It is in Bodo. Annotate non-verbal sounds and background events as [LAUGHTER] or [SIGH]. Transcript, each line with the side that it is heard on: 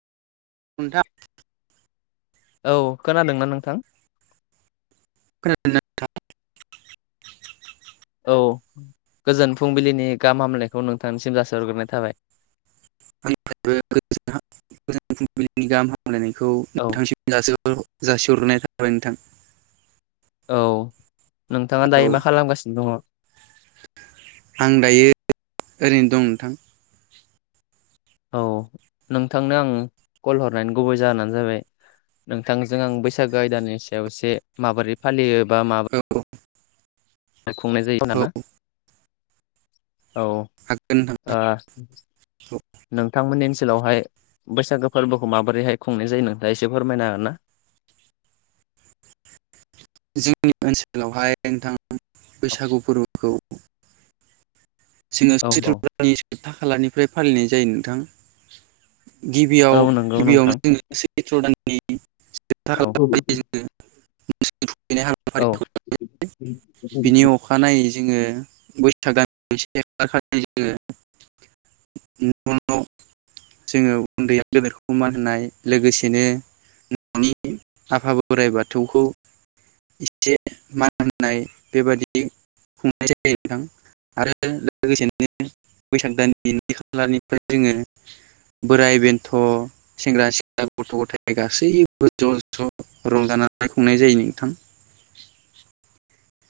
right: खुनथा
left: औ खोनादोंना नोंथां
right: नोंथां
left: औ गोजोन फुंबिलिनि गाहाम हामलायनायखौ नोंथांनिसिम जासिहरग्रोनाय थाबाय
right: [UNINTELLIGIBLE] नायखौ
left: औ
right: नोंथांसिम जासिहरग्रोनाय थाबाय नोंथां
left: औ नोंथाङा
right: औ
left: दायो मा खालामगासिनो दङ
right: आं दायो ओरैनो दं नोंथां
left: औ नोंथांनो आं कल हरनायनि गुबै जाहोनानो जाबाय नोंथांजों आं बैसागो आयदानि सायाव एसे माबोरै फालियो बा मा
right: औ
left: खुंनाय जायो
right: औ
left: दाना औ
right: हागोन नोंथां औ
left: नोंथांमोननि ओन ओनसोलावहाय बैसागो फोरबोखौ माबोरैहाय खुंनाय जायो नोंथाङा दा एसे फोरमायनो हागोन ना? [INAUDIBLE]
right: जोंनि ओनसोलावहाय नोंथां बैसागु फोरबोखौ जोङो
left: औ औ
right: सैत्र दाननि जोबथा खालानिफ्राय फालिनाय जायो नोंथां गिबियाव
left: औ नंगौ नोंथां
right: गिबियावनो जोङो सैत्र दाननि [UNINTELLIGIBLE]
left: औ
right: जोङो [UNINTELLIGIBLE]
left: औ
right: बिनि अखानायै जोङो बैसाग दाननि से खालारखालि जोङो [UNINTELLIGIBLE] जोङो उनदैया गेदेरखौ मान होनाय लोगोसेनो न'नि आफा बोराइ बाथौखौ एसे मान होननाय बेबादि खुंनाय जायो ओनथां [INAUDIBLE] आरो लोगोसेनो बैसाग दाननि नै खालारनिफ्राय जोङो बोराय बेन्थ' सेंग्रा सिख्ला गथ' गथाय गासैबो ज' ज' रंजानानै खुंनाय जायो नोंथां।